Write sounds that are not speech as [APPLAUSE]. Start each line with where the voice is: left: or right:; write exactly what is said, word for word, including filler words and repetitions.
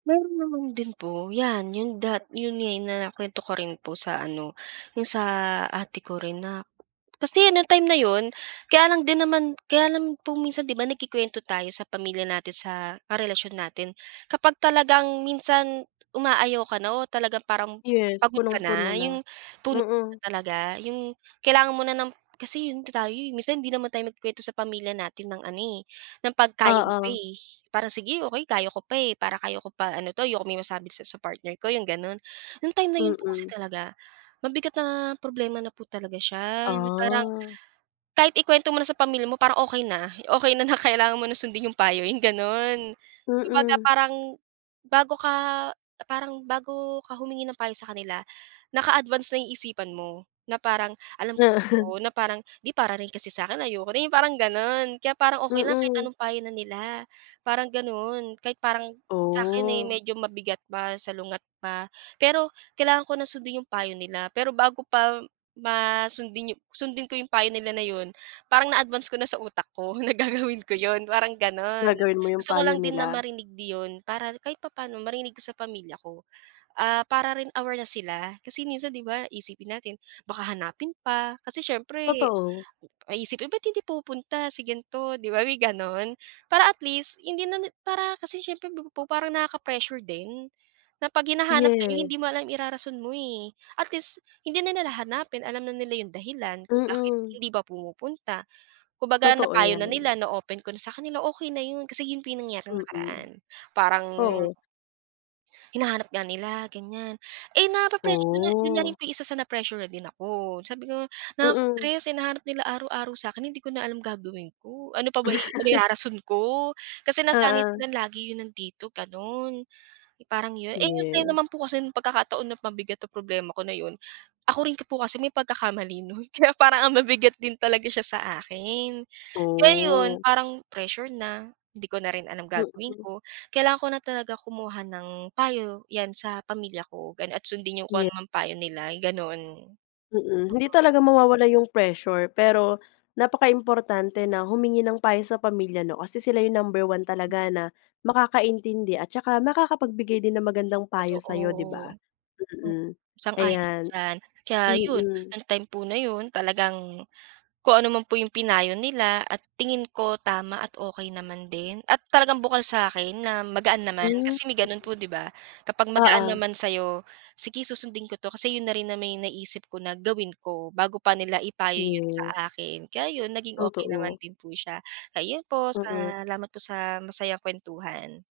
right: Meron naman din po. 'Yan, yung dat yun nga, na nakuwento ko rin po sa ano, yung sa ate ko rin na kasi yung time na yun, kaya lang din naman kaya lang po minsan, di ba nagkukwento tayo sa pamilya natin, sa karelasyon natin, kapag talagang minsan, umaayaw ka na o talagang parang
left: Yes,
right: pagod ka
left: punong-puno
right: na,
left: na.
right: yung puno na
left: Mm.
right: talaga, yung kailangan mo na ng kasi yun ta tayo, eh. Minsan hindi naman tayo nagkukuwento sa pamilya natin ng ano, eh, ng 'pag kaya mo pa,
left: Oo.
right: eh. Parang, "Sige okey, kaya ko pa, eh, para kaya ko pa ano 'to, ayokong may masabi sa sa partner ko," yung ganun. Yung time na yun po kasi
left: Mm.
right: talaga, mabigat na problema na po talaga siya. Yung parang,
left: Ah.
right: kahit ikuwento mo na sa pamilya mo, parang okey na, okey na, na kailangan mo ng sundin yung payo, yung gano'n. Kumbaga
left: Mm.
right: parang bago ka parang bago ka humingi ng payo sa kanila, naka-advance na yung isipan mo, na parang alam
left: [CHUCKLES]
right: ko, na parang, "'Di, para rin kasi sa akin, ayoko na," yung parang gano'n, kaya parang okey lang kahit
left: Mm.
right: anong payo na nila, parang ganun. Kahit parang, sa'kin, eh,
left: Oh.
right: medyo mabigat pa, salungat pa, pero kailangan ko na sundin yung payo nila. Pero bago pa ma sundin sundin ko yung payo nila na yun, parang na-advance ko na sa utak ko na gagawin ko yun, parang gano'n.
left: Gagawin mo yung
right: Gusto ko
left: payo
right: lang din na
left: nila.
right: marinig di 'yon, para kahit papa'no, marinig ko sa pamilya ko. Ah, para rin aware na sila, kasi minsan di ba, iisipin natin baka hanapin pa, kasi siyempre
left: Totoo.
right: ay iisipin, "Ba't hindi pumupunta si ganito?" di ba, may gano'n? Para at least hindi na ni para kasi siyempre pa pupu parang nakaka-pressure din, na 'pag hinahanap ka, eh,
left: Yes.
right: hindi mo alam irarason mo, eh. At least hindi na nila hahanapin, alam na nila yung dahilan kung bakit
left: Mm.
right: hindi ba pumupunta. Kung baga
left: Totoo
right: napayo na
left: 'yan.
right: nila, na-open ko na sa kanila, okey na yun. Kasi yun po nangyari nung
left: Mm.
right: nakaraan, parang
left: Oo.
right: hinahanap nga nila, ganiyan. Eh, nape-pressure yun na yun na rin
left: Oh.
right: po yung isa sa na-pressure na din ako, sabi ko,
left: Mm.
right: "Nakaka-stress, hinahanap nila araw-araw sa akin. Hindi ko na alam gagawin ko, ano pa ba i
left: [CHUCKLES]
right: irarason ko?" Kasi nasanay
left: Oo.
right: sila, lagi yun nandito, gano'n. Parang yun, eh, yung time
left: Yes.
right: naman po kasi yung pagkakataon na mabigat ang problema ko na yun, ako rin po kasi may pagkakamali nun kaya parang ang bi bigat din talaga siya sa akin. Kaya yun,
left: Oh.
right: parang pressure na, 'di ko na rin alam gagawin
left: Mm.
right: ko, kailangan ko na talaga kumuha ng payo, 'yan sa pamilya ko gano'n at sundin yung kung
left: Ye
right: anumang payo nila, yung gano'n. Mm.
left: Mm, hindi talaga mawawala yung pressure. Pero napakaimportante na humingi ng payo sa pamilya, 'no, kasi sila yung number one talaga na makakaintindi at tsaka makakapagbigay din ng magandang payo
right: Totoo.
left: sa'yo, 'di ba?
right: Mm,
left: Mm.
right: sang-ayon ako
left: Ayan.
right: diyan. Kaya yun,
left: Mm.
right: nung time po na yun, talagang kung ano man po yung pinayo nila at tingin ko tama at okey naman din at talagang bukal sa akin na magaan
left: Hmm,
right: naman.
left: mm.
right: Kasi may ganun po, di ba? Kapag magaan
left: Oo.
right: naman sa'yo, "Sige, susundin ko 'to," kasi yun na rin naman yung naisip ko na gawin ko, bago pa nila ipayo yun
left: Yes.
right: sa akin. Kaya yun, naging okey naman
left: Totoo.
right: din po siya. Kaya yun po,
left: Mm.
right: salamat po sa masayang kuwentuhan.